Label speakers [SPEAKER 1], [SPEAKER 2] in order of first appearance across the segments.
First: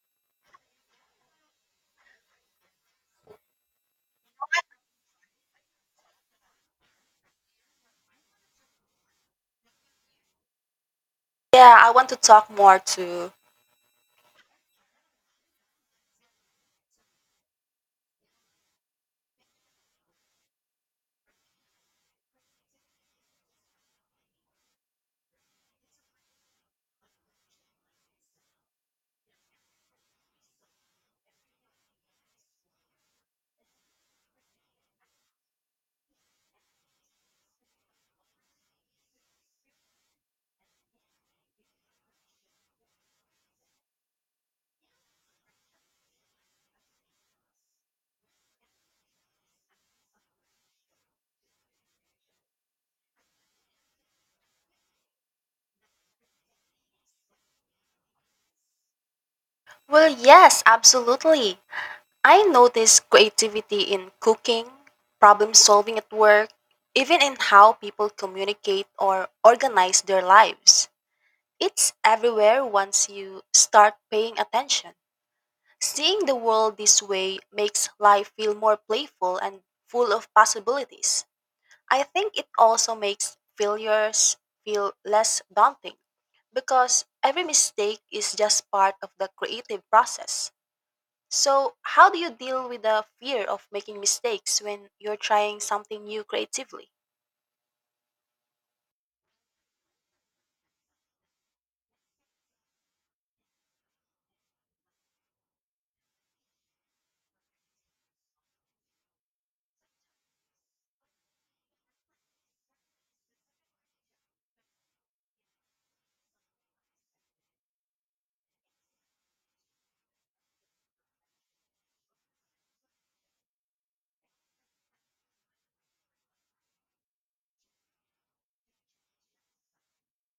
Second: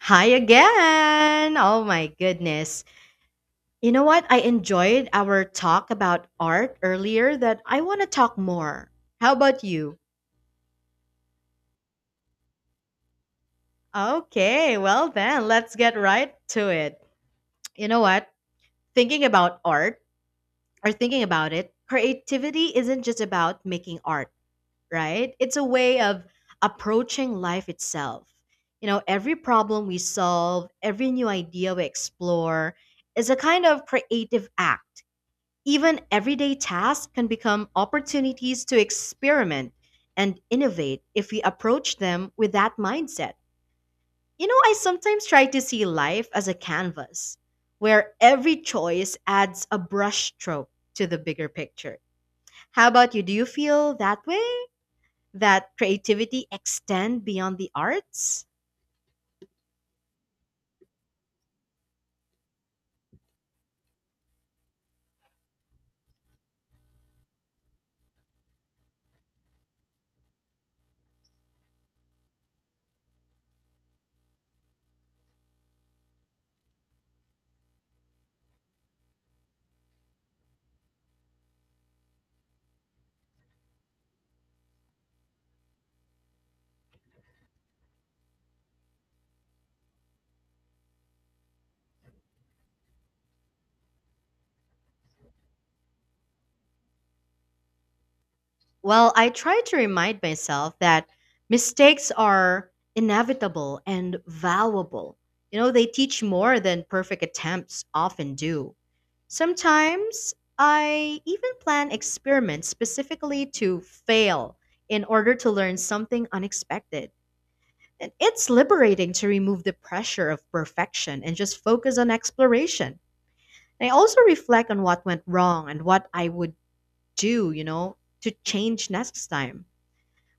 [SPEAKER 1] Hi again. Oh my goodness. You know what? I enjoyed our talk about art earlier that I want to talk more. How about you?
[SPEAKER 2] Yeah, I want to talk more too.
[SPEAKER 1] Okay, well then, let's get right to it. You know what? Thinking about art or thinking about it, creativity isn't just about making art, right? It's a way of approaching life itself. Every problem we solve, every new idea we explore is a kind of creative act. Even everyday tasks can become opportunities to experiment and innovate if we approach them with that mindset. I sometimes try to see life as a canvas where every choice adds a brushstroke to the bigger picture. How about you? Do you feel that way? That creativity extend beyond the arts?
[SPEAKER 2] Well, yes, absolutely. I notice creativity in cooking, problem solving at work, even in how people communicate or organize their lives. It's everywhere once you start paying attention. Seeing the world this way makes life feel more playful and full of possibilities. I think it also makes failures feel less daunting because every mistake is just part of the creative process. So, how do you deal with the fear of making mistakes when you're trying something new creatively?
[SPEAKER 1] Well, I try to remind myself that mistakes are inevitable and valuable. They teach more than perfect attempts often do. Sometimes I even plan experiments specifically to fail in order to learn something unexpected. And it's liberating to remove the pressure of perfection and just focus on exploration. I also reflect on what went wrong and what I would do, to change next time.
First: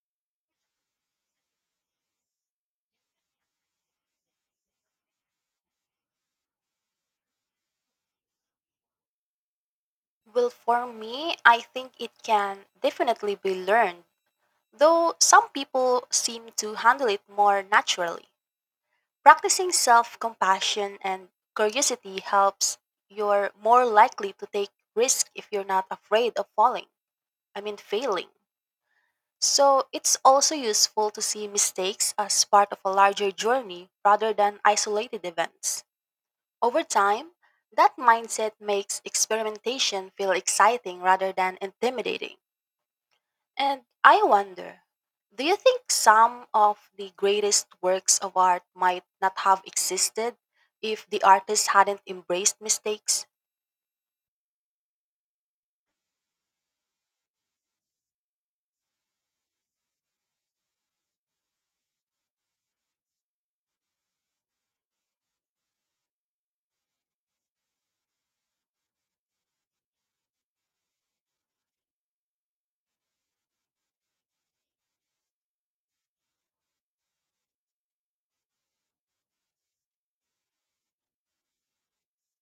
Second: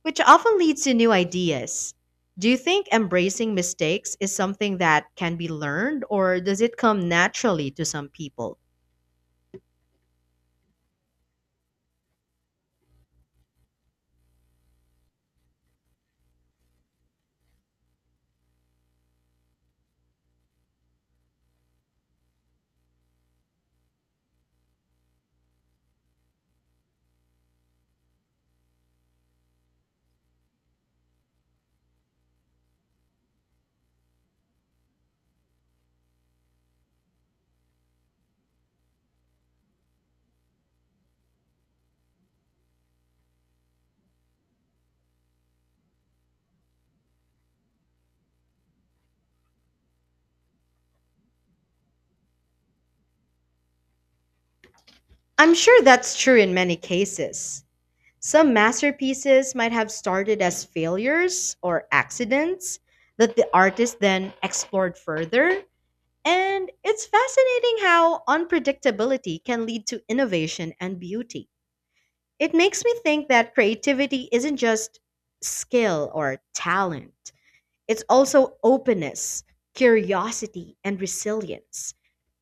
[SPEAKER 1] Which often leads to new ideas. Do you think embracing mistakes is something that can be learned, or does it come naturally to some people?
[SPEAKER 2] Well, for me, I think it can definitely be learned, though some people seem to handle it more naturally. Practicing self compassion and curiosity helps you're more likely to take risk if you're not afraid of falling. I mean, failing. So it's also useful to see mistakes as part of a larger journey rather than isolated events. Over time, that mindset makes experimentation feel exciting rather than intimidating. And I wonder, do you think some of the greatest works of art might not have existed if the artist hadn't embraced mistakes?
[SPEAKER 1] I'm sure that's true in many cases. Some masterpieces might have started as failures or accidents that the artist then explored further. And it's fascinating how unpredictability can lead to innovation and beauty. It makes me think that creativity isn't just skill or talent. It's also openness, curiosity, and resilience.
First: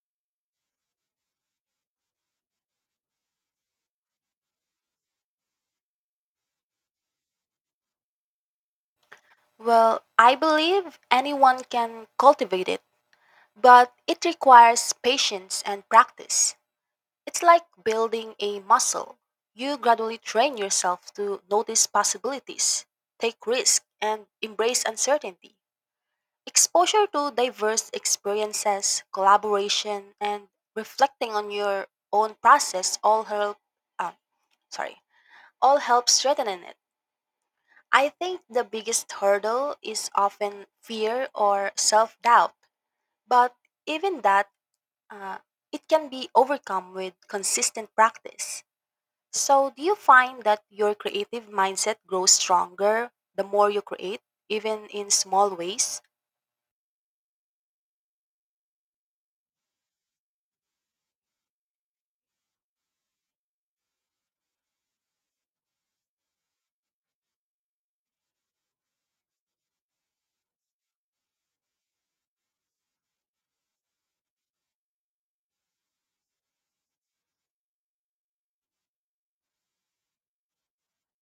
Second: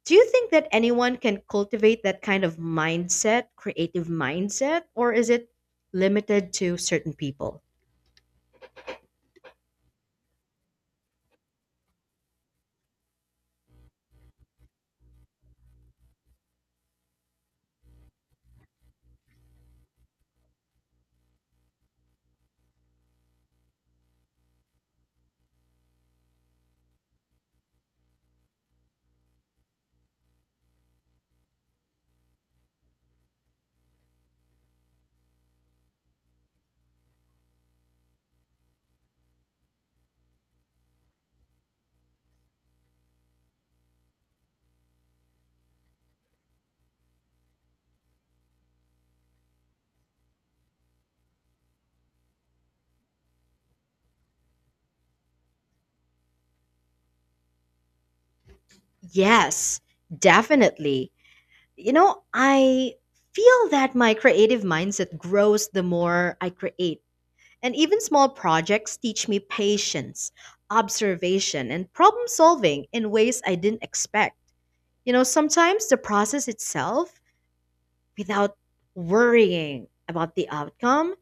[SPEAKER 1] Do you think that anyone can cultivate that kind of mindset, creative mindset, or is it limited to certain people?
[SPEAKER 2] Well, I believe anyone can cultivate it, but it requires patience and practice. It's like building a muscle. You gradually train yourself to notice possibilities, take risks, and embrace uncertainty. Exposure to diverse experiences, collaboration, and reflecting on your own process all help. Um, sorry, all help strengthening it. I think the biggest hurdle is often fear or self-doubt, but even that, uh, it can be overcome with consistent practice. So, do you find that your creative mindset grows stronger the more you create, even in small ways?
[SPEAKER 1] Yes, definitely. I feel that my creative mindset grows the more I create. And even small projects teach me patience, observation, and problem solving in ways I didn't expect. Sometimes the process itself without worrying about the outcome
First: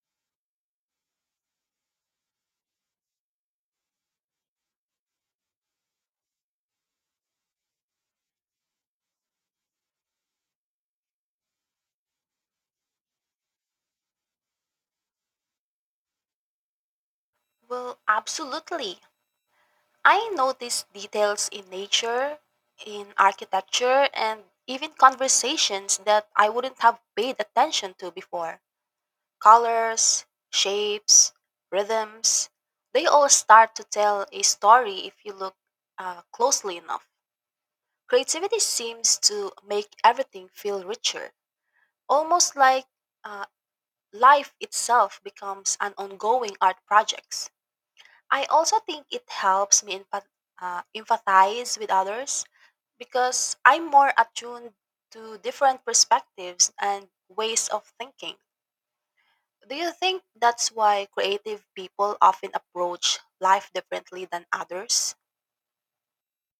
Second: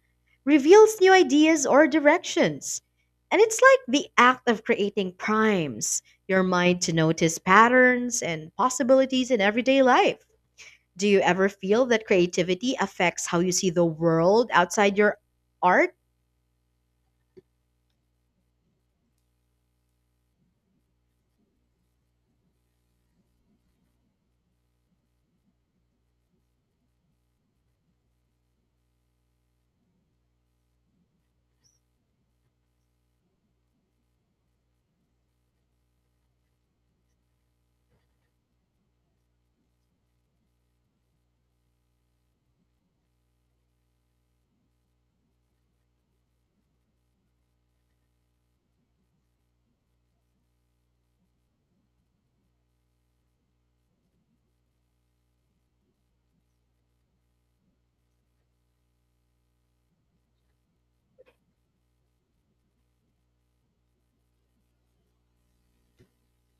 [SPEAKER 1] reveals new ideas or directions. And it's like the act of creating primes your mind to notice patterns and possibilities in everyday life. Do you ever feel that creativity affects how you see the world outside your art?
[SPEAKER 2] Well, absolutely. I notice details in nature, in architecture, and even conversations that I wouldn't have paid attention to before. Colors, shapes, rhythms, they all start to tell a story if you look closely enough. Creativity seems to make everything feel richer, almost like uh, life itself becomes an ongoing art project. I also think it helps me empathize with others because I'm more attuned to different perspectives and ways of thinking. Do you think that's why creative people often approach life differently than others?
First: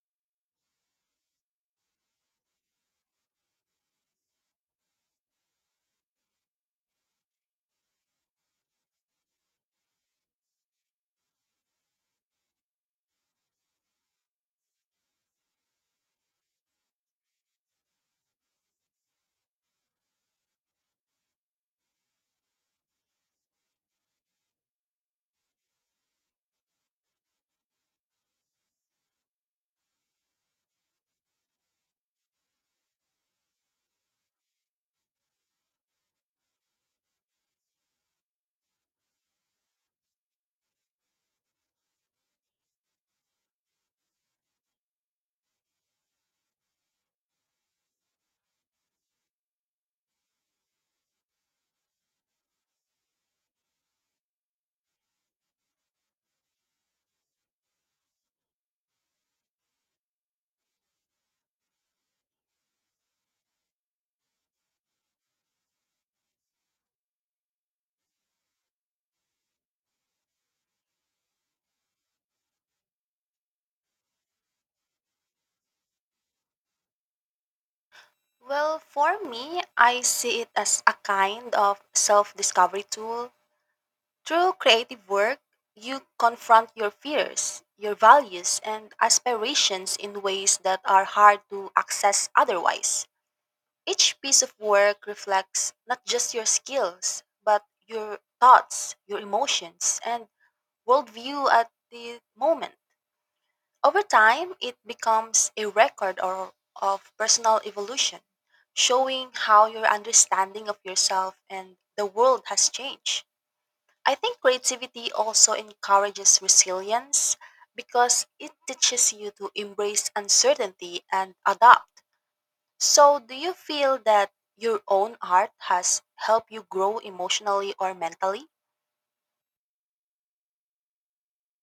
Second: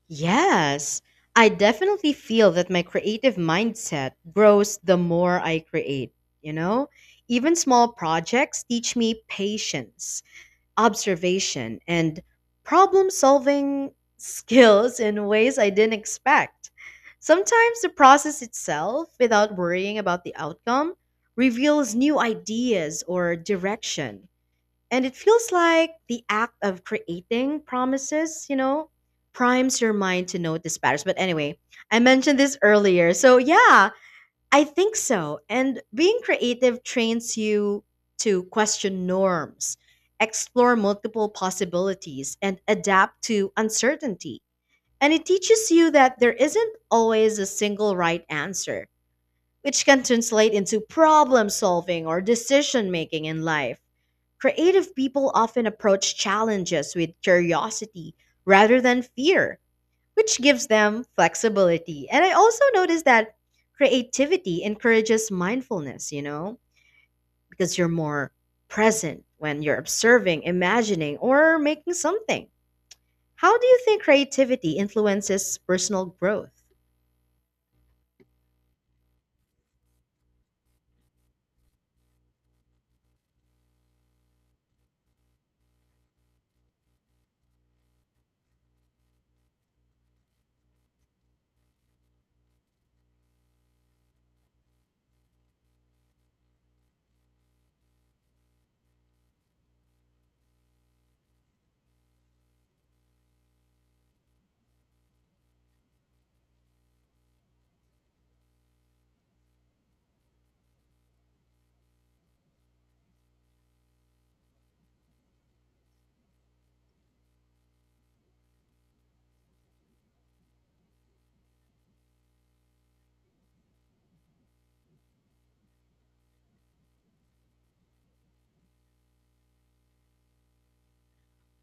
[SPEAKER 1] Yes. I definitely feel that my creative mindset grows the more I create, you know? Even small projects teach me patience observation and problem solving skills in ways I didn't expect. Sometimes the process itself, without worrying about the outcome, reveals new ideas or direction. And it feels like the act of creating promises, primes your mind to notice patterns. But anyway, I mentioned this earlier. So, yeah, I think so. And being creative trains you to question norms, explore multiple possibilities, and adapt to uncertainty. And it teaches you that there isn't always a single right answer, which can translate into problem solving or decision making in life. Creative people often approach challenges with curiosity rather than fear which gives them flexibility. And I also noticed that creativity encourages mindfulness, because you're more present when you're observing, imagining, or making something. How do you think creativity influences personal growth?
[SPEAKER 2] Well, for me, I see it as a kind of self discovery tool. Through creative work, you confront your fears, your values, and aspirations in ways that are hard to access otherwise. Each piece of work reflects not just your skills, but your thoughts, your emotions, and worldview at the moment. Over time, it becomes a record of personal evolution, showing how your understanding of yourself and the world has changed. I think creativity also encourages resilience because it teaches you to embrace uncertainty and adapt. So, do you feel that your own art has helped you grow emotionally or mentally?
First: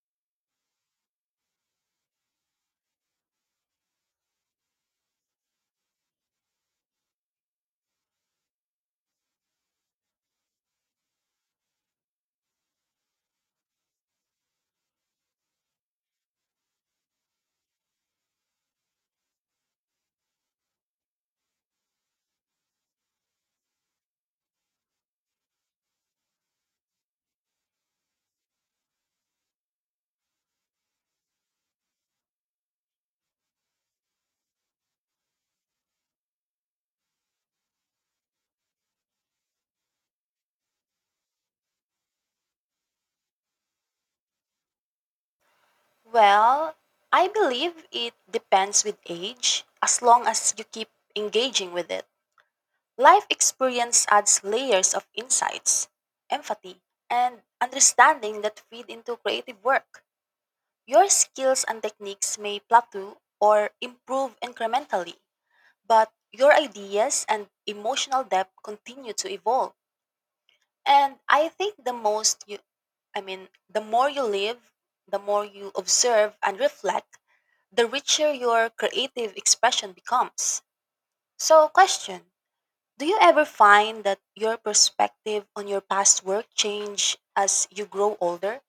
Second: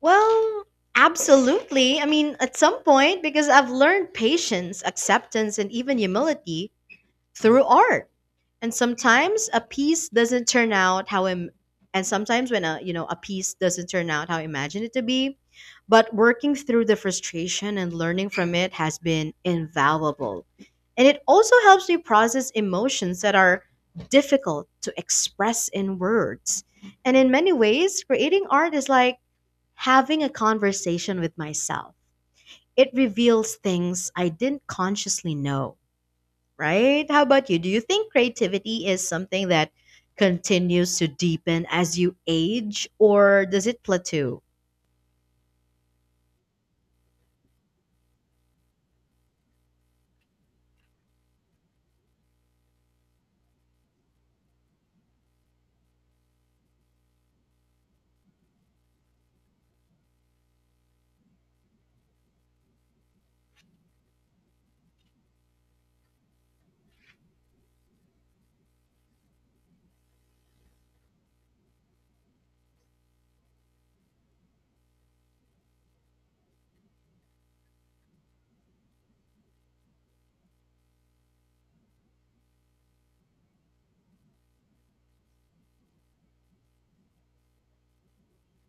[SPEAKER 1] Well, absolutely. I mean, at some point, because I've learned patience, acceptance, and even humility through art. And sometimes a piece doesn't turn out and sometimes when a a piece doesn't turn out how I imagined it to be, but working through the frustration and learning from it has been invaluable. And it also helps me process emotions that are difficult to express in words. And in many ways, creating art is like having a conversation with myself. It reveals things I didn't consciously know, right? How about you? Do you think creativity is something that continues to deepen as you age or does it plateau?
[SPEAKER 2] Well, I believe it depends with age as long as you keep engaging with it. Life experience adds layers of insights, empathy, and understanding that feed into creative work. Your skills and techniques may plateau or improve incrementally, but your ideas and emotional depth continue to evolve. And I think the most you, I mean, the more you live, the more you observe and reflect, the richer your creative expression becomes. So, question: do you ever find that your perspective on your past work change as you grow older?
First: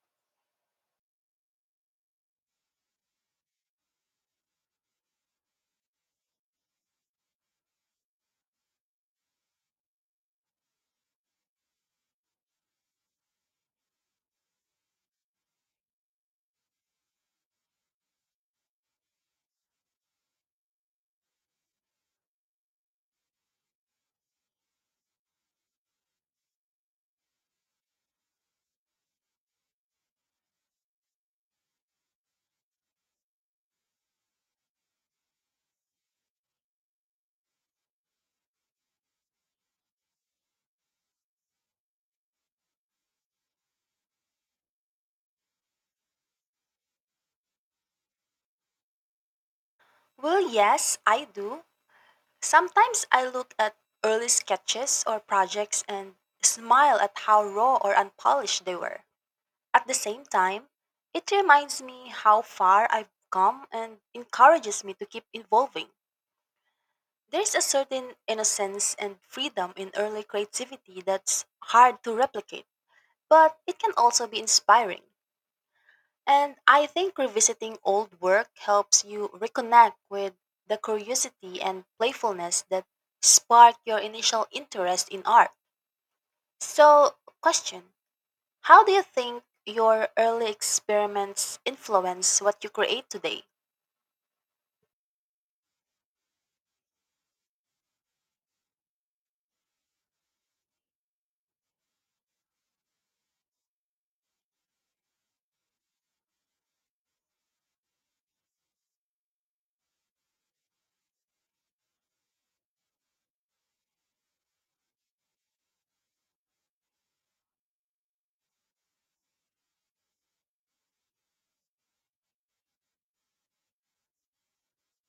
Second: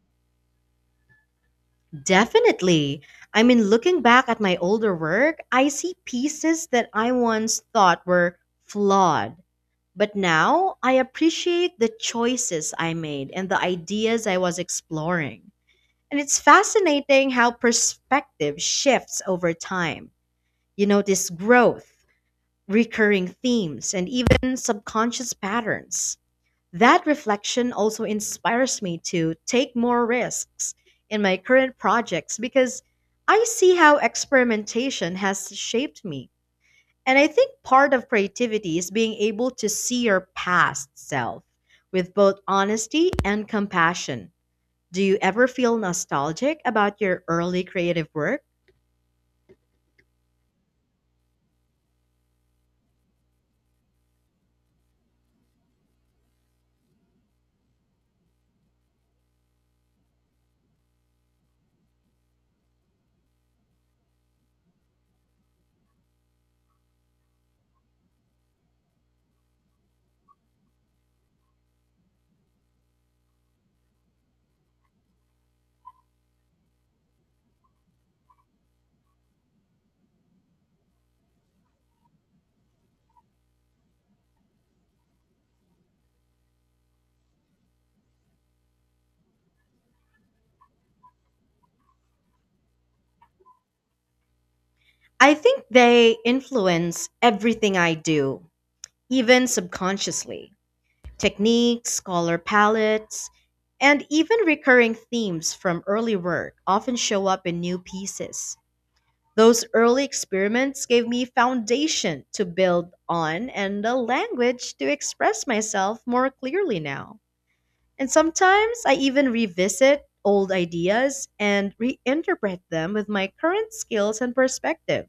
[SPEAKER 1] Definitely. I mean, looking back at my older work, I see pieces that I once thought were flawed. But now I appreciate the choices I made and the ideas I was exploring. And it's fascinating how perspective shifts over time. You notice growth, recurring themes, and even subconscious patterns. That reflection also inspires me to take more risks in my current projects because I see how experimentation has shaped me. And I think part of creativity is being able to see your past self with both honesty and compassion. Do you ever feel nostalgic about your early creative work?
[SPEAKER 2] Well, yes, I do. Sometimes I look at early sketches or projects and smile at how raw or unpolished they were. At the same time, it reminds me how far I've come and encourages me to keep evolving. There's a certain innocence and freedom in early creativity that's hard to replicate, but it can also be inspiring. And I think revisiting old work helps you reconnect with the curiosity and playfulness that sparked your initial interest in art. So, question: how do you think your early experiments influence what you create today?
[SPEAKER 1] I think they influence everything I do even subconsciously. Techniques, color palettes, and even recurring themes from early work often show up in new pieces. Those early experiments gave me foundation to build on and a language to express myself more clearly now. And sometimes I even revisit old ideas and reinterpret them with my current skills and perspective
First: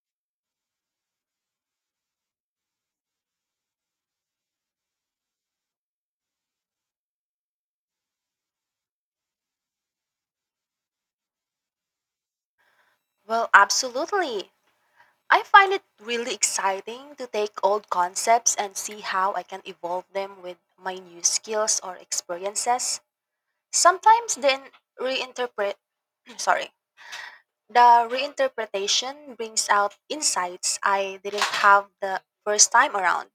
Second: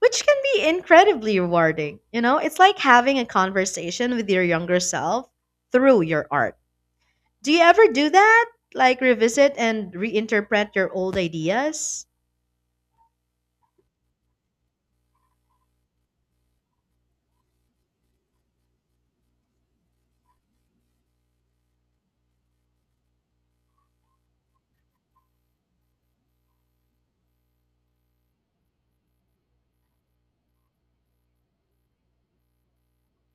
[SPEAKER 1] which can be incredibly rewarding. It's like having a conversation with your younger self through your art. Do you ever do that? Like revisit and reinterpret your old ideas?
[SPEAKER 2] Well, absolutely. I find it really exciting to take old concepts and see how I can evolve them with my new skills or experiences. Sometimes then reinterpret sorry The reinterpretation brings out insights I didn't have the first time around.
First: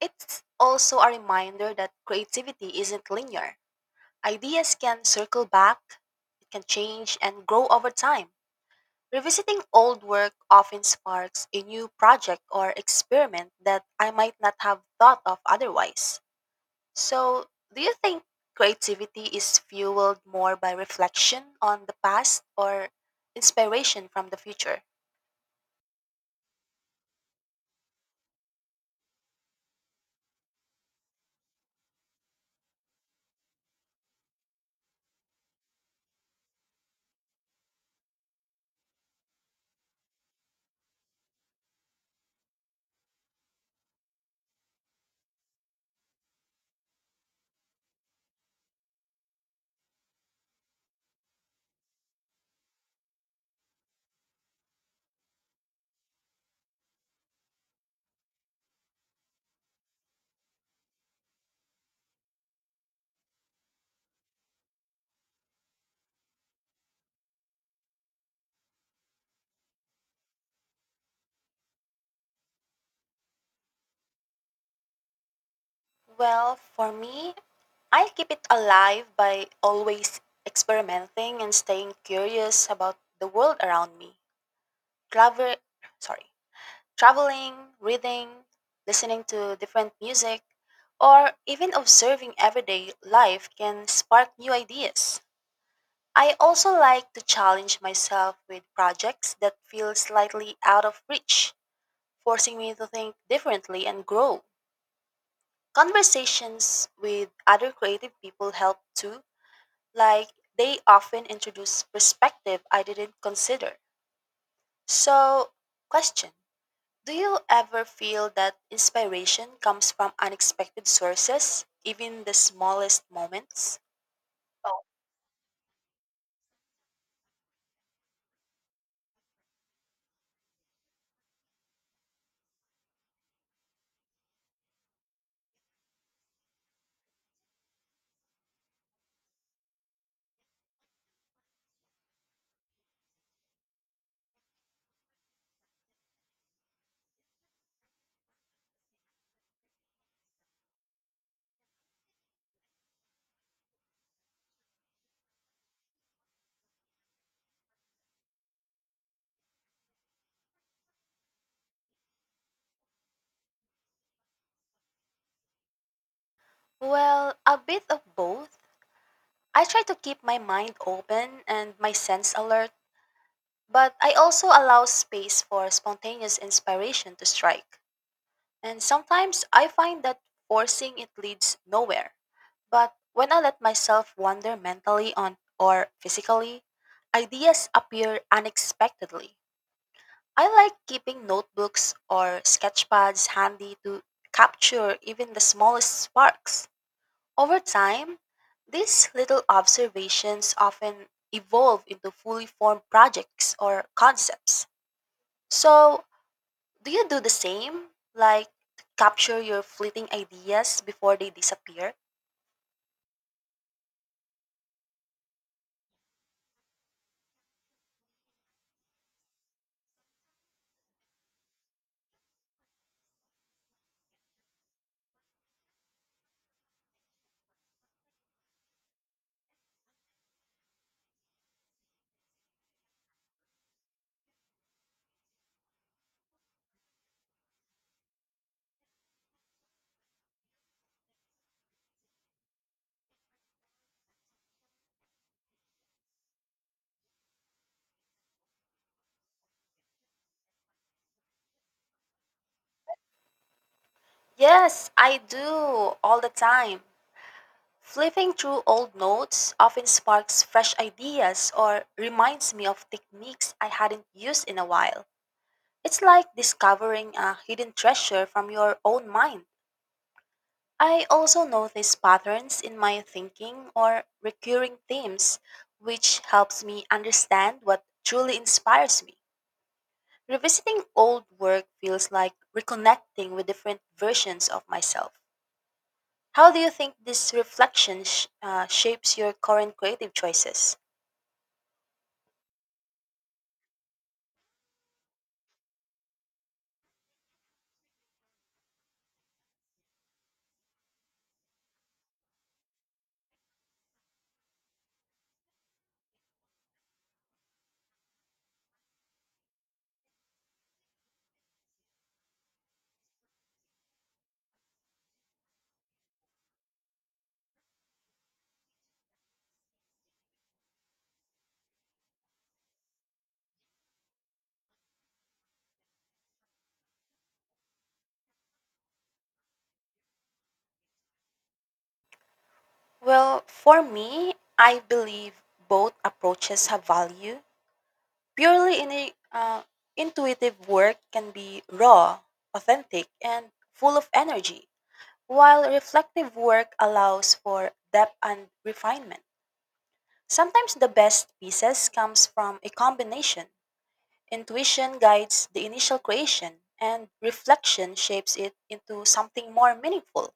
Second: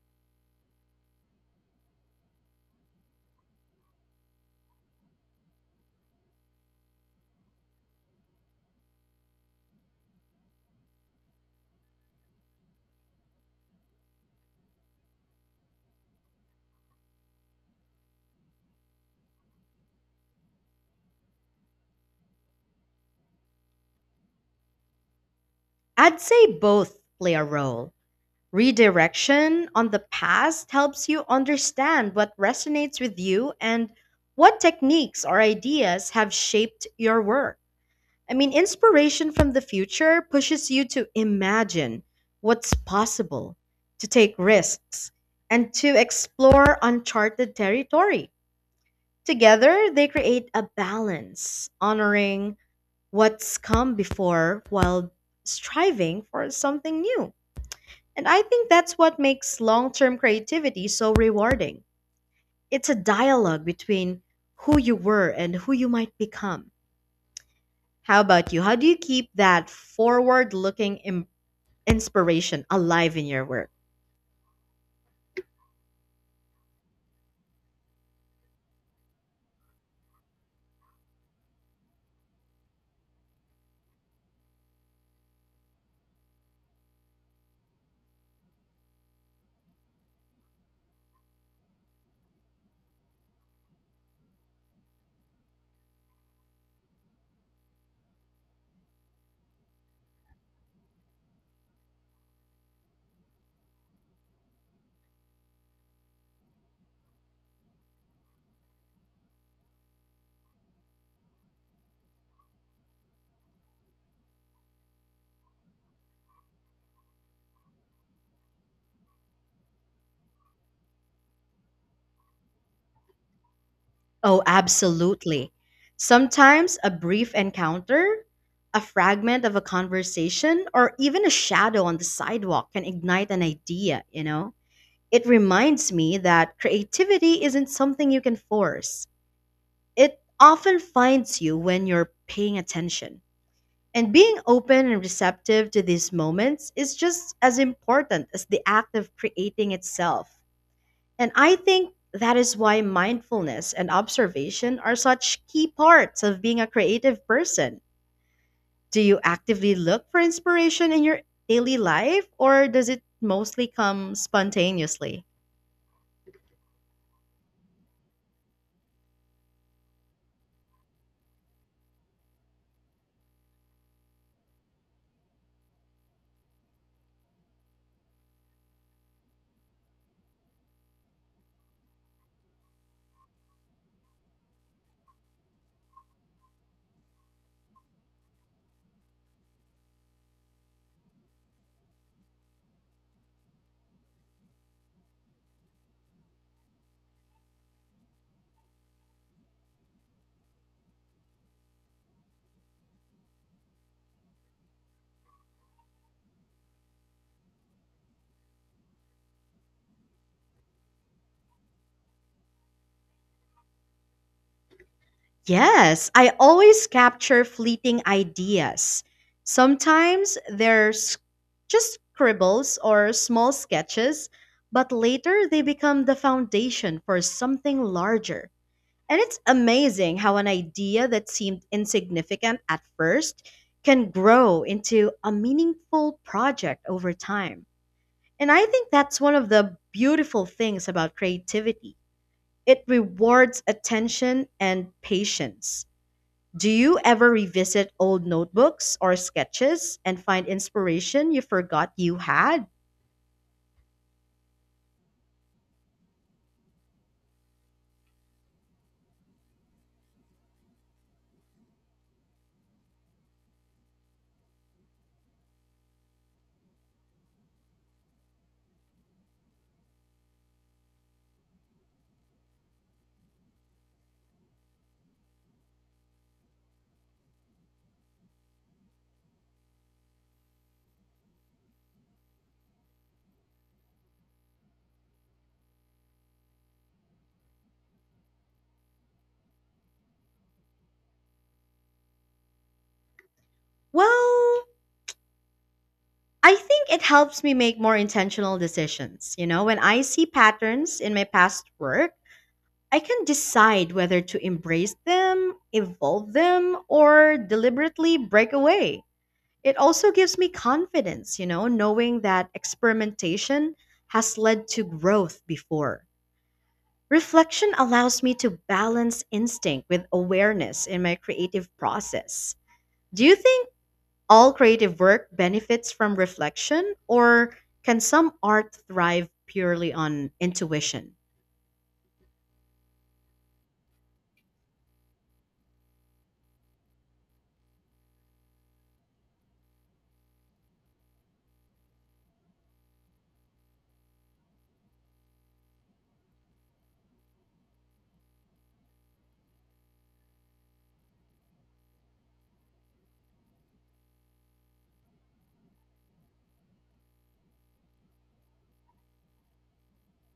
[SPEAKER 2] It's also a reminder that creativity isn't linear. Ideas can circle back, it can change and grow over time. Revisiting old work often sparks a new project or experiment that I might not have thought of otherwise. So, do you think creativity is fueled more by reflection on the past or inspiration from the future?
[SPEAKER 1] I'd say both play a role. Redirection on the past helps you understand what resonates with you and what techniques or ideas have shaped your work. I mean, inspiration from the future pushes you to imagine what's possible, to take risks, and to explore uncharted territory. Together, they create a balance, honoring what's come before while striving for something new. And I think that's what makes long term creativity so rewarding. It's a dialogue between who you were and who you might become. How about you? How do you keep that forward looking inspiration alive in your work?
[SPEAKER 2] Well, for me, I keep it alive by always experimenting and staying curious about the world around me. Travel, sorry, traveling, reading, listening to different music, or even observing everyday life can spark new ideas. I also like to challenge myself with projects that feel slightly out of reach, forcing me to think differently and grow. Conversations with other creative people help too, like they often introduce perspective I didn't consider. So, question: do you ever feel that inspiration comes from unexpected sources, even the smallest moments?
[SPEAKER 1] Oh,
[SPEAKER 2] Oh.
[SPEAKER 1] absolutely. Sometimes a brief encounter, a fragment of a conversation, or even a shadow on the sidewalk can ignite an idea, you know? It reminds me that creativity isn't something you can force. It often finds you when you're paying attention. And being open and receptive to these moments is just as important as the act of creating itself. And I think that is why mindfulness and observation are such key parts of being a creative person. Do you actively look for inspiration in your daily life, or does it mostly come spontaneously?
[SPEAKER 2] Well, a bit of both. I try to keep my mind open and my sense alert, but I also allow space for spontaneous inspiration to strike. And sometimes I find that forcing it leads nowhere. But when I let myself wander mentally on or physically, ideas appear unexpectedly. I like keeping notebooks or sketchpads handy to capture even the smallest sparks. Over time, these little observations often evolve into fully formed projects or concepts. So, do you do the same? Like capture your fleeting ideas before they disappear?
[SPEAKER 1] Yes, I always capture fleeting ideas. Sometimes there's just scribbles or small sketches, but later they become the foundation for something larger. And it's amazing how an idea that seemed insignificant at first can grow into a meaningful project over time. And I think that's one of the beautiful things about creativity. It rewards attention and patience. Do you ever revisit old notebooks or sketches and find inspiration you forgot you had?
[SPEAKER 2] Yes, I do all the time. Flipping through old notes often sparks fresh ideas or reminds me of techniques I hadn't used in a while. It's like discovering a hidden treasure from your own mind. I also notice patterns in my thinking or recurring themes, which helps me understand what truly inspires me. Revisiting old work feels like reconnecting with different versions of myself. How do you think this reflection shapes your current creative choices?
[SPEAKER 1] Well, I think it helps me make more intentional decisions. When I see patterns in my past work, I can decide whether to embrace them, evolve them, or deliberately break away. It also gives me confidence, knowing that experimentation has led to growth before. Reflection allows me to balance instinct with awareness in my creative process. Do you think all creative work benefits from reflection, or can some art thrive purely on intuition?
[SPEAKER 2] Well, for me, I believe both approaches have value. Purely in uh, intuitive work can be raw, authentic, and full of energy, while reflective work allows for depth and refinement. Sometimes the best pieces comes from a combination. Intuition guides the initial creation, and reflection shapes it into something more meaningful.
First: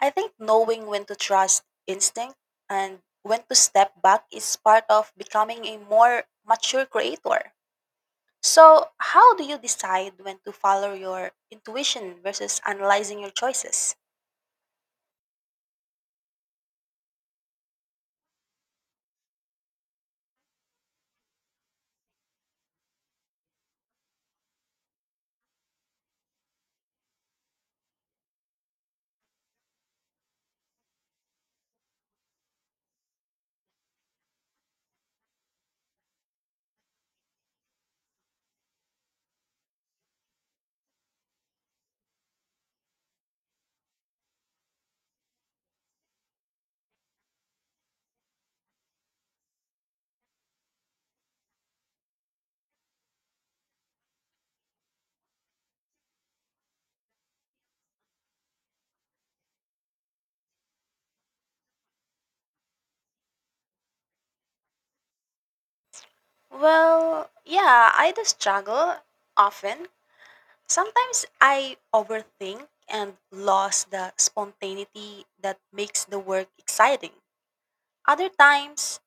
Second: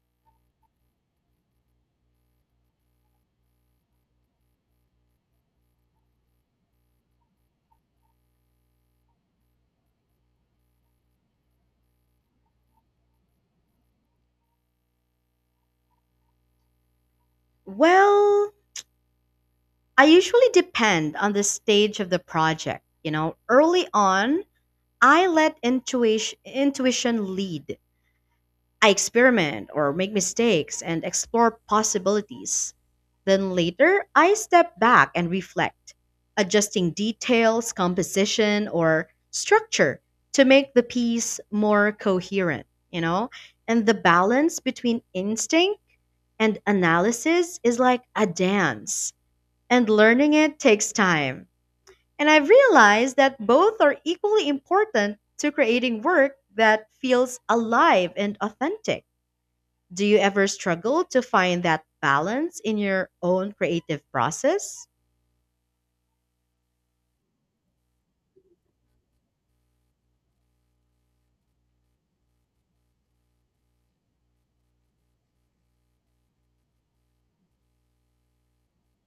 [SPEAKER 2] I think knowing when to trust instinct and when to step back is part of becoming a more mature creator. So, how do you decide when to follow your intuition versus analyzing your choices?
[SPEAKER 1] Well, I usually depend on the stage of the project. Early on, I let intuition lead. I experiment or make mistakes and explore possibilities. Then later, I step back and reflect, adjusting details, composition, or structure to make the piece more coherent, you know? And the balance between instinct and analysis is like a dance, and learning it takes time. And I've realized that both are equally important to creating work that feels alive and authentic. Do you ever struggle to find that balance in your own creative process?
[SPEAKER 2] Well, yeah, I do struggle often. Sometimes I overthink and lose the spontaneity that makes the work exciting. Other times,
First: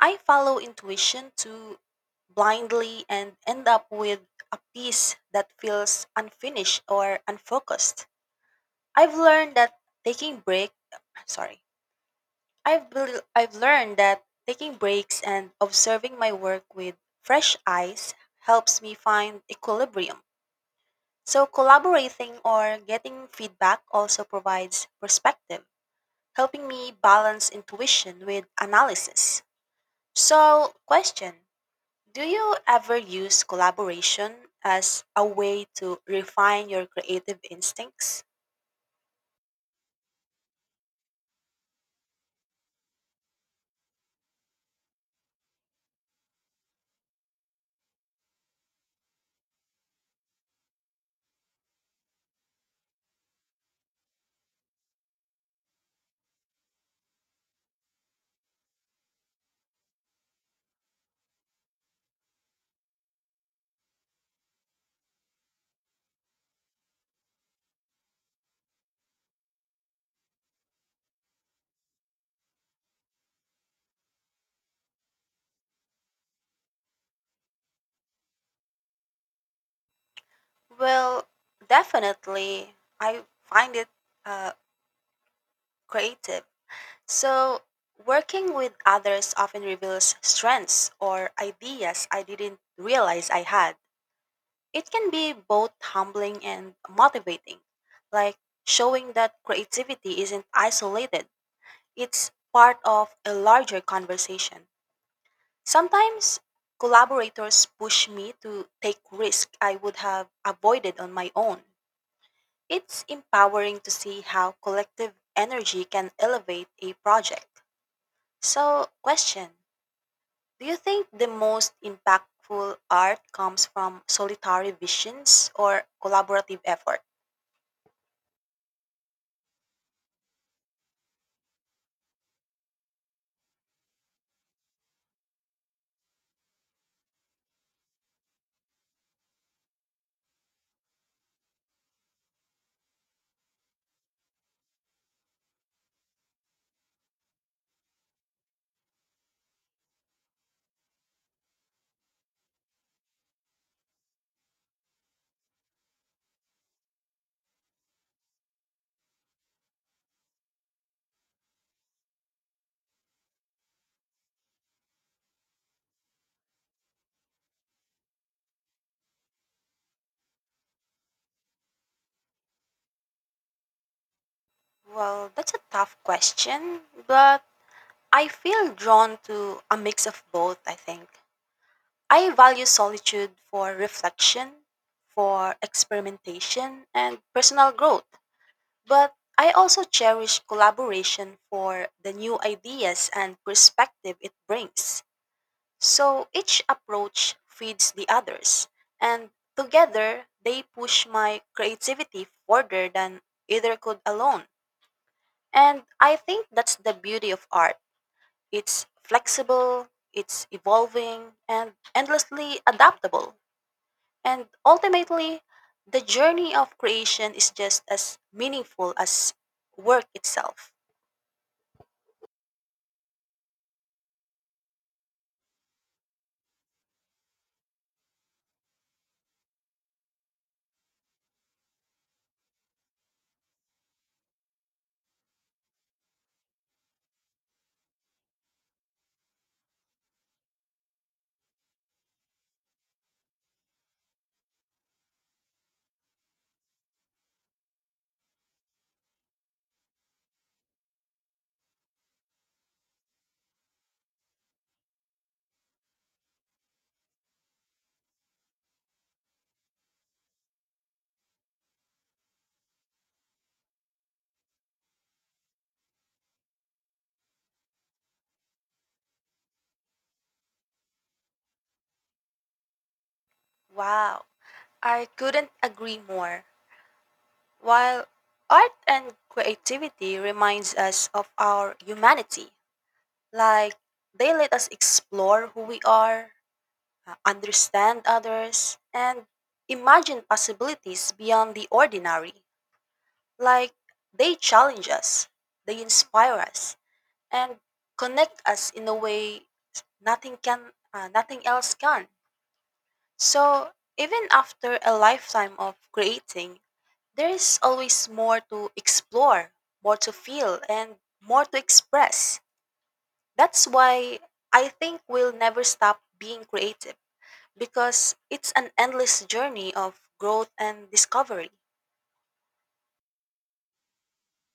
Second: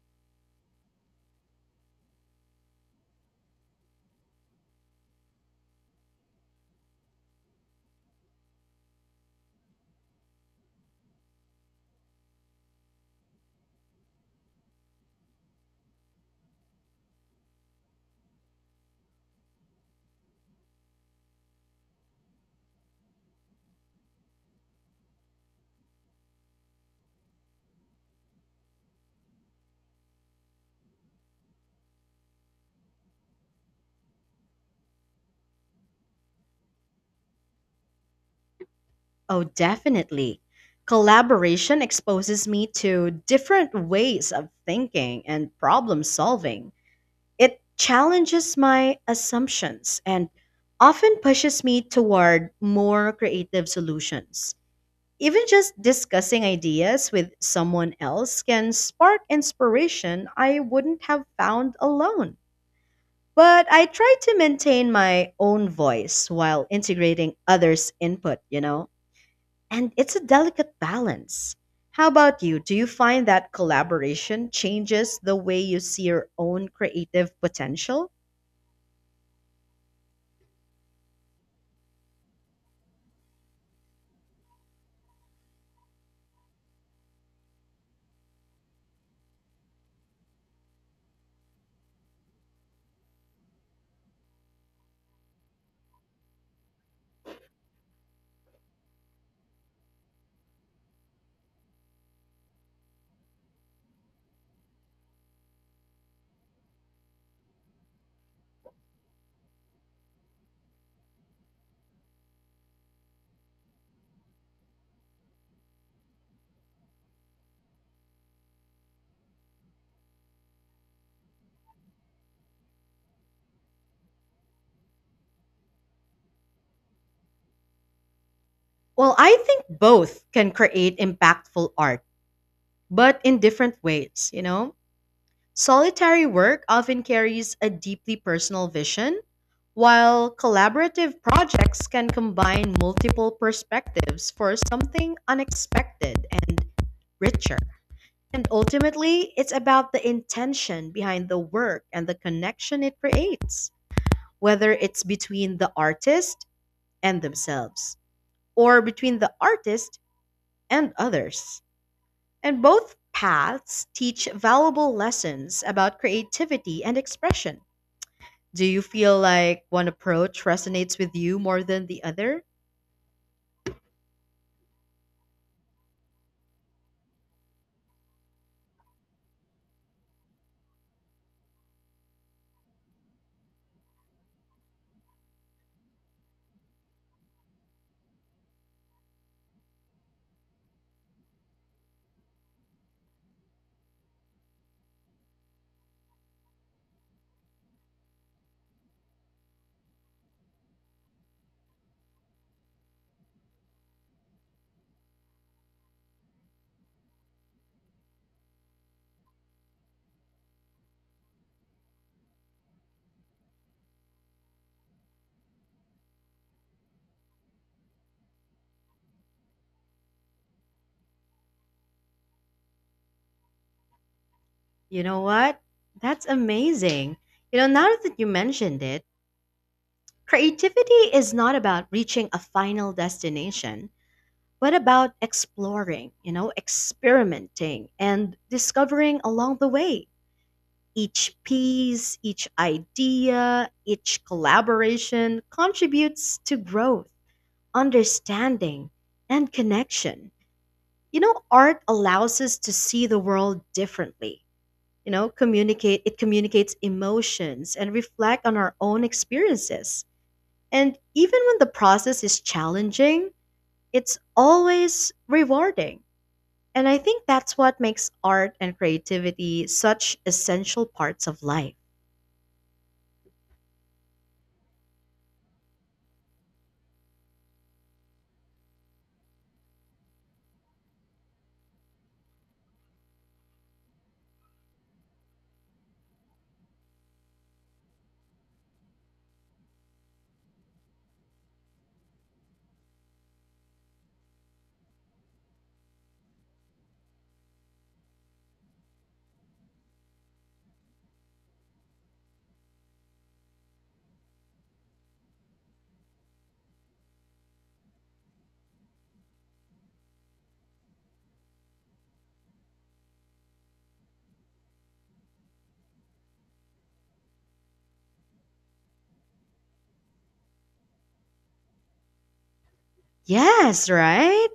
[SPEAKER 2] I follow intuition too blindly and end up with a piece that feels unfinished or unfocused. I've learned that taking break, sorry. I've learned that taking breaks and observing my work with fresh eyes helps me find equilibrium. So, collaborating or getting feedback also provides perspective, helping me balance intuition with analysis. So, question: do you ever use collaboration as a way to refine your creative instincts?
[SPEAKER 1] Oh, definitely. Collaboration exposes me to different ways of thinking and problem solving. It challenges my assumptions and often pushes me toward more creative solutions. Even just discussing ideas with someone else can spark inspiration I wouldn't have found alone. But I try to maintain my own voice while integrating others' input, you know? And it's a delicate balance. How about you? Do you find that collaboration changes the way you see your own creative potential?
[SPEAKER 2] Well, definitely. I find it uh, creative. So, working with others often reveals strengths or ideas I didn't realize I had. It can be both humbling and motivating, like showing that creativity isn't isolated, it's part of a larger conversation. Sometimes collaborators push me to take risks I would have avoided on my own. It's empowering to see how collective energy can elevate a project. So, question: do you think the most impactful art comes from solitary visions or collaborative effort?
[SPEAKER 1] Well, I think both can create impactful art, but in different ways, you know? Solitary work often carries a deeply personal vision, while collaborative projects can combine multiple perspectives for something unexpected and richer. And ultimately, it's about the intention behind the work and the connection it creates, whether it's between the artist and themselves or between the artist and others. And both paths teach valuable lessons about creativity and expression. Do you feel like one approach resonates with you more than the other?
[SPEAKER 2] Well, that's a tough question, but I feel drawn to a mix of both, I think. I value solitude for reflection, for experimentation, and personal growth, but I also cherish collaboration for the new ideas and perspective it brings. So each approach feeds the others, and together they push my creativity further than either could alone. And I think that's the beauty of art. It's flexible, it's evolving, and endlessly adaptable. And ultimately, the journey of creation is just as meaningful as work itself.
[SPEAKER 1] You know what? That's amazing. Now that you mentioned it, creativity is not about reaching a final destination, but about exploring, experimenting and discovering along the way. Each piece, each idea, each collaboration contributes to growth, understanding, and connection. Art allows us to see the world differently. You know, communicate it communicates emotions and reflect on our own experiences. And even when the process is challenging, it's always rewarding. And I think that's what makes art and creativity such essential parts of life.
[SPEAKER 2] Wow, I couldn't agree more. While art and creativity reminds us of our humanity, like they let us explore who we are, understand others, and imagine possibilities beyond the ordinary. Like they challenge us, they inspire us, and connect us in a way nothing can, nothing else can. So even after a lifetime of creating, there is always more to explore, more to feel, and more to express. That's why I think we'll never stop being creative, because it's an endless journey of growth and discovery.
[SPEAKER 1] Yes, right?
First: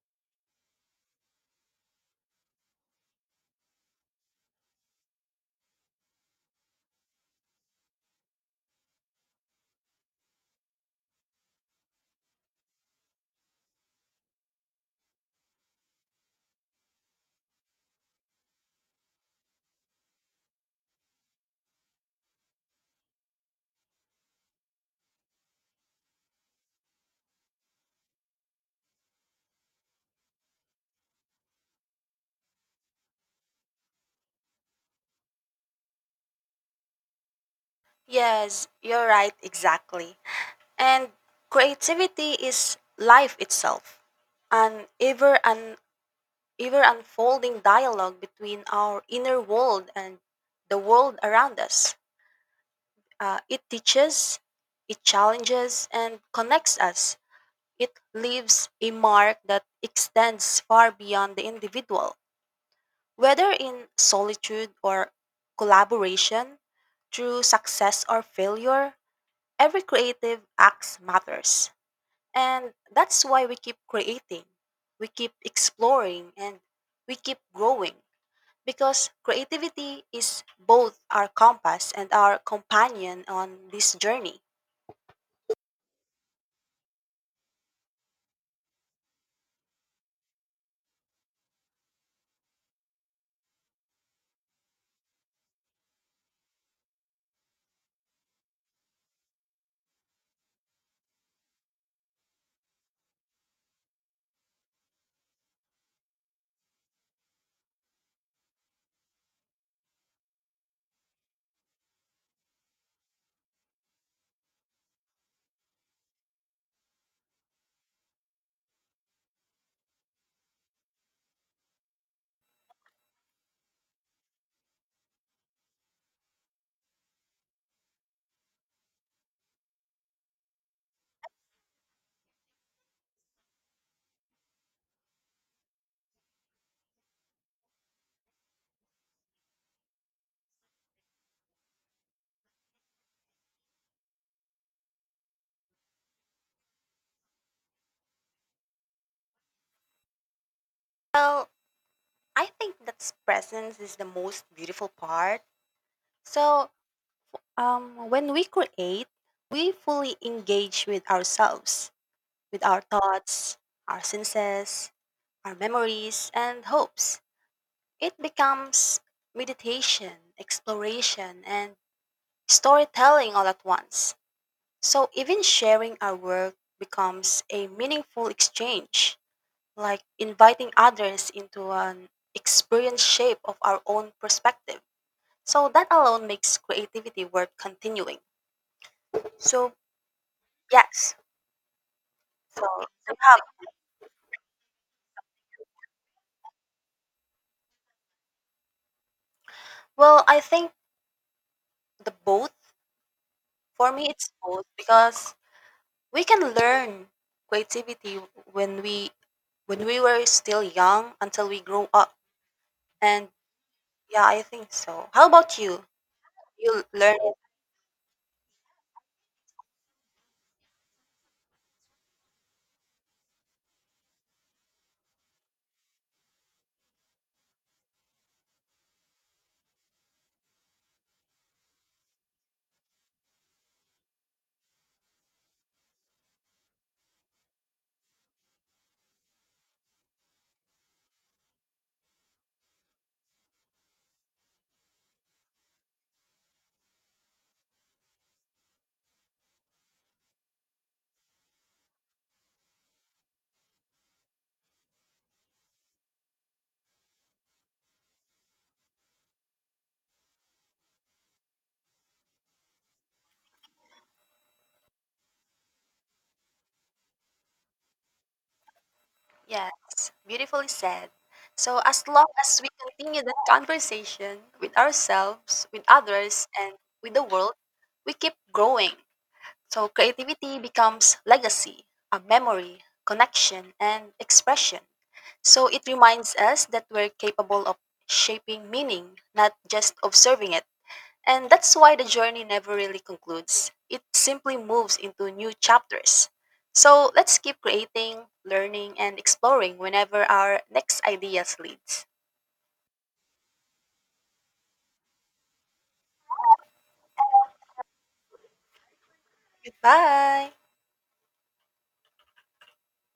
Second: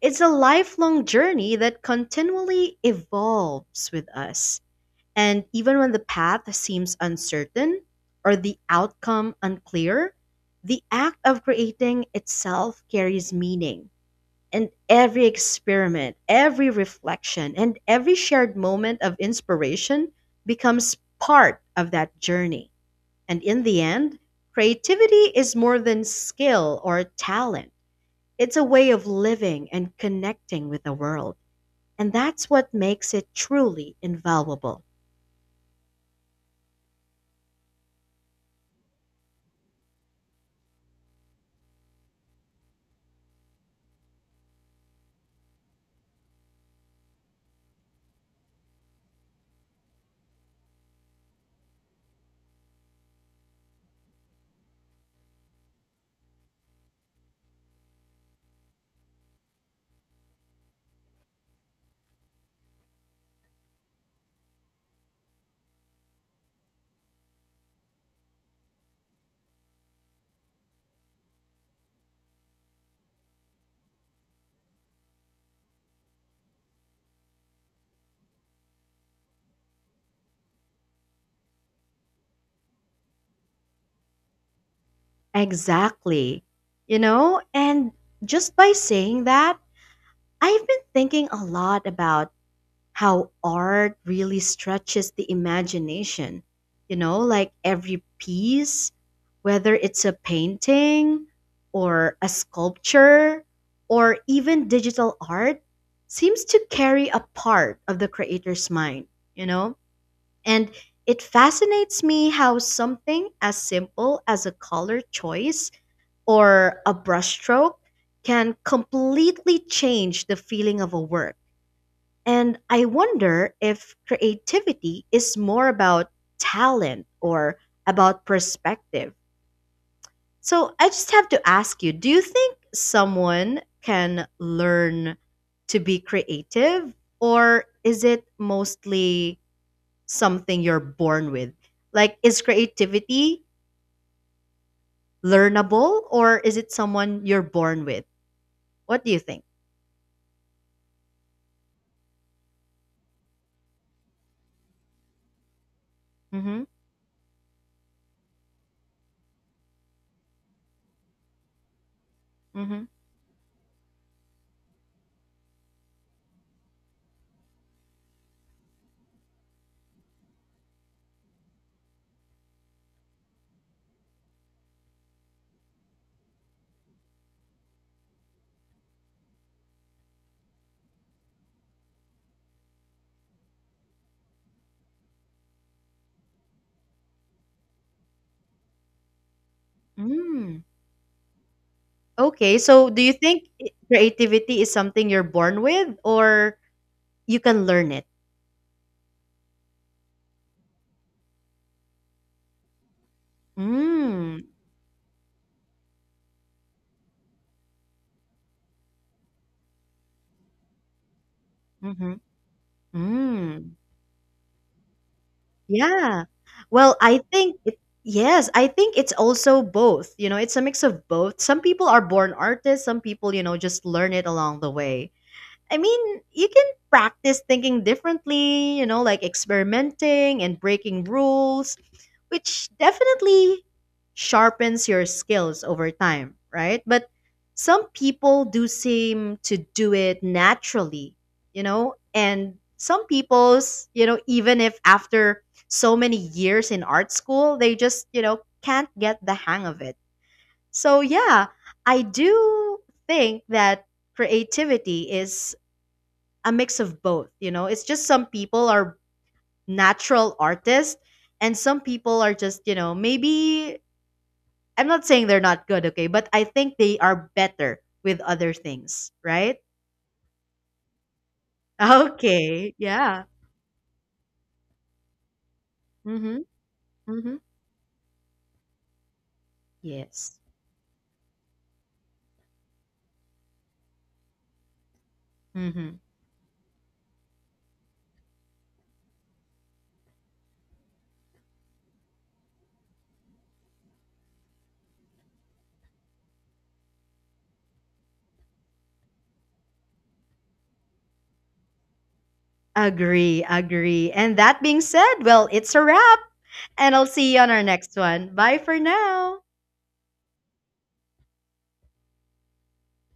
[SPEAKER 1] It's a lifelong journey that continually evolves with us. And even when the path seems uncertain or the outcome unclear, the act of creating itself carries meaning. And every experiment, every reflection, and every shared moment of inspiration becomes part of that journey. And in the end, creativity is more than skill or talent, it's a way of living and connecting with the world. And that's what makes it truly invaluable.
[SPEAKER 2] Yes, you're right, exactly. And creativity is life itself, an ever unfolding dialogue between our inner world and the world around us. It teaches, it challenges, and connects us. It leaves a mark that extends far beyond the individual. Whether in solitude or collaboration, through success or failure, every creative act matters. And that's why we keep creating, we keep exploring, and we keep growing. Because creativity is both our compass and our companion on this journey.
[SPEAKER 1] Exactly. You know, and just by saying that, I've been thinking a lot about how art really stretches the imagination. Like every piece, whether it's a painting or a sculpture or even digital art, seems to carry a part of the creator's mind, you know? And it fascinates me how something as simple as a color choice or a brushstroke can completely change the feeling of a work. And I wonder if creativity is more about talent or about perspective. So I just have to ask you, do you think someone can learn to be creative, or is it mostly something you're born with? Like, is creativity learnable, or is it someone you're born with? What do you think?
[SPEAKER 2] Well, I think that presence is the most beautiful part.
[SPEAKER 1] Hmm.
[SPEAKER 2] So, when we create, we fully engage with ourselves, with our
[SPEAKER 1] Mhm.
[SPEAKER 2] thoughts, our senses, our memories, and hopes. It becomes meditation, exploration, and storytelling all at once. So even sharing our work becomes a meaningful exchange, like inviting others into an experience shape of our own perspective. So that alone makes creativity worth continuing. So
[SPEAKER 1] Mm.
[SPEAKER 2] yes.
[SPEAKER 1] Okay,
[SPEAKER 2] So
[SPEAKER 1] so do you
[SPEAKER 2] somehow,
[SPEAKER 1] think creativity is something you're born with or you can learn it?
[SPEAKER 2] well, I think the both, for me it's
[SPEAKER 1] Mm.
[SPEAKER 2] both, because we can learn creativity when we were still young until we grow up.
[SPEAKER 1] Mhm.
[SPEAKER 2] And
[SPEAKER 1] Mm.
[SPEAKER 2] yeah, I think so. How about you?
[SPEAKER 1] Yeah.
[SPEAKER 2] You
[SPEAKER 1] Well,
[SPEAKER 2] learn
[SPEAKER 1] I
[SPEAKER 2] it?
[SPEAKER 1] think it yes, I think it's also both. It's a mix of both. Some people are born artists, some people, just learn it along the way. I mean, you can practice thinking differently, like experimenting and breaking rules, which definitely sharpens your skills over time, right? But some people do seem to do it naturally, and some people's, even if after so many years in art school, they just, can't get the hang of it. So, yeah, I do think that creativity is a mix of both, it's just some people are natural artists and some people are just, maybe I'm not saying they're not good, okay, but I think they are better with other things, right?
[SPEAKER 2] Yes, beautifully said. So as long as we
[SPEAKER 1] Okay,
[SPEAKER 2] continue
[SPEAKER 1] yeah.
[SPEAKER 2] that conversation with ourselves, with
[SPEAKER 1] Mm-hmm.
[SPEAKER 2] others, and with the
[SPEAKER 1] Mm-hmm.
[SPEAKER 2] world, we keep growing. So
[SPEAKER 1] Yes.
[SPEAKER 2] creativity becomes legacy, a memory, connection, and expression. So it
[SPEAKER 1] Mm-hmm.
[SPEAKER 2] reminds us that we're capable of shaping meaning, not just observing it. And that's why the journey never really concludes. It simply moves into new chapters. So let's keep creating, learning, and exploring whenever our next ideas leads.
[SPEAKER 1] Agree, agree. And that being said, well, it's a wrap. And I'll see you on our next one. Bye for now.
[SPEAKER 2] Goodbye!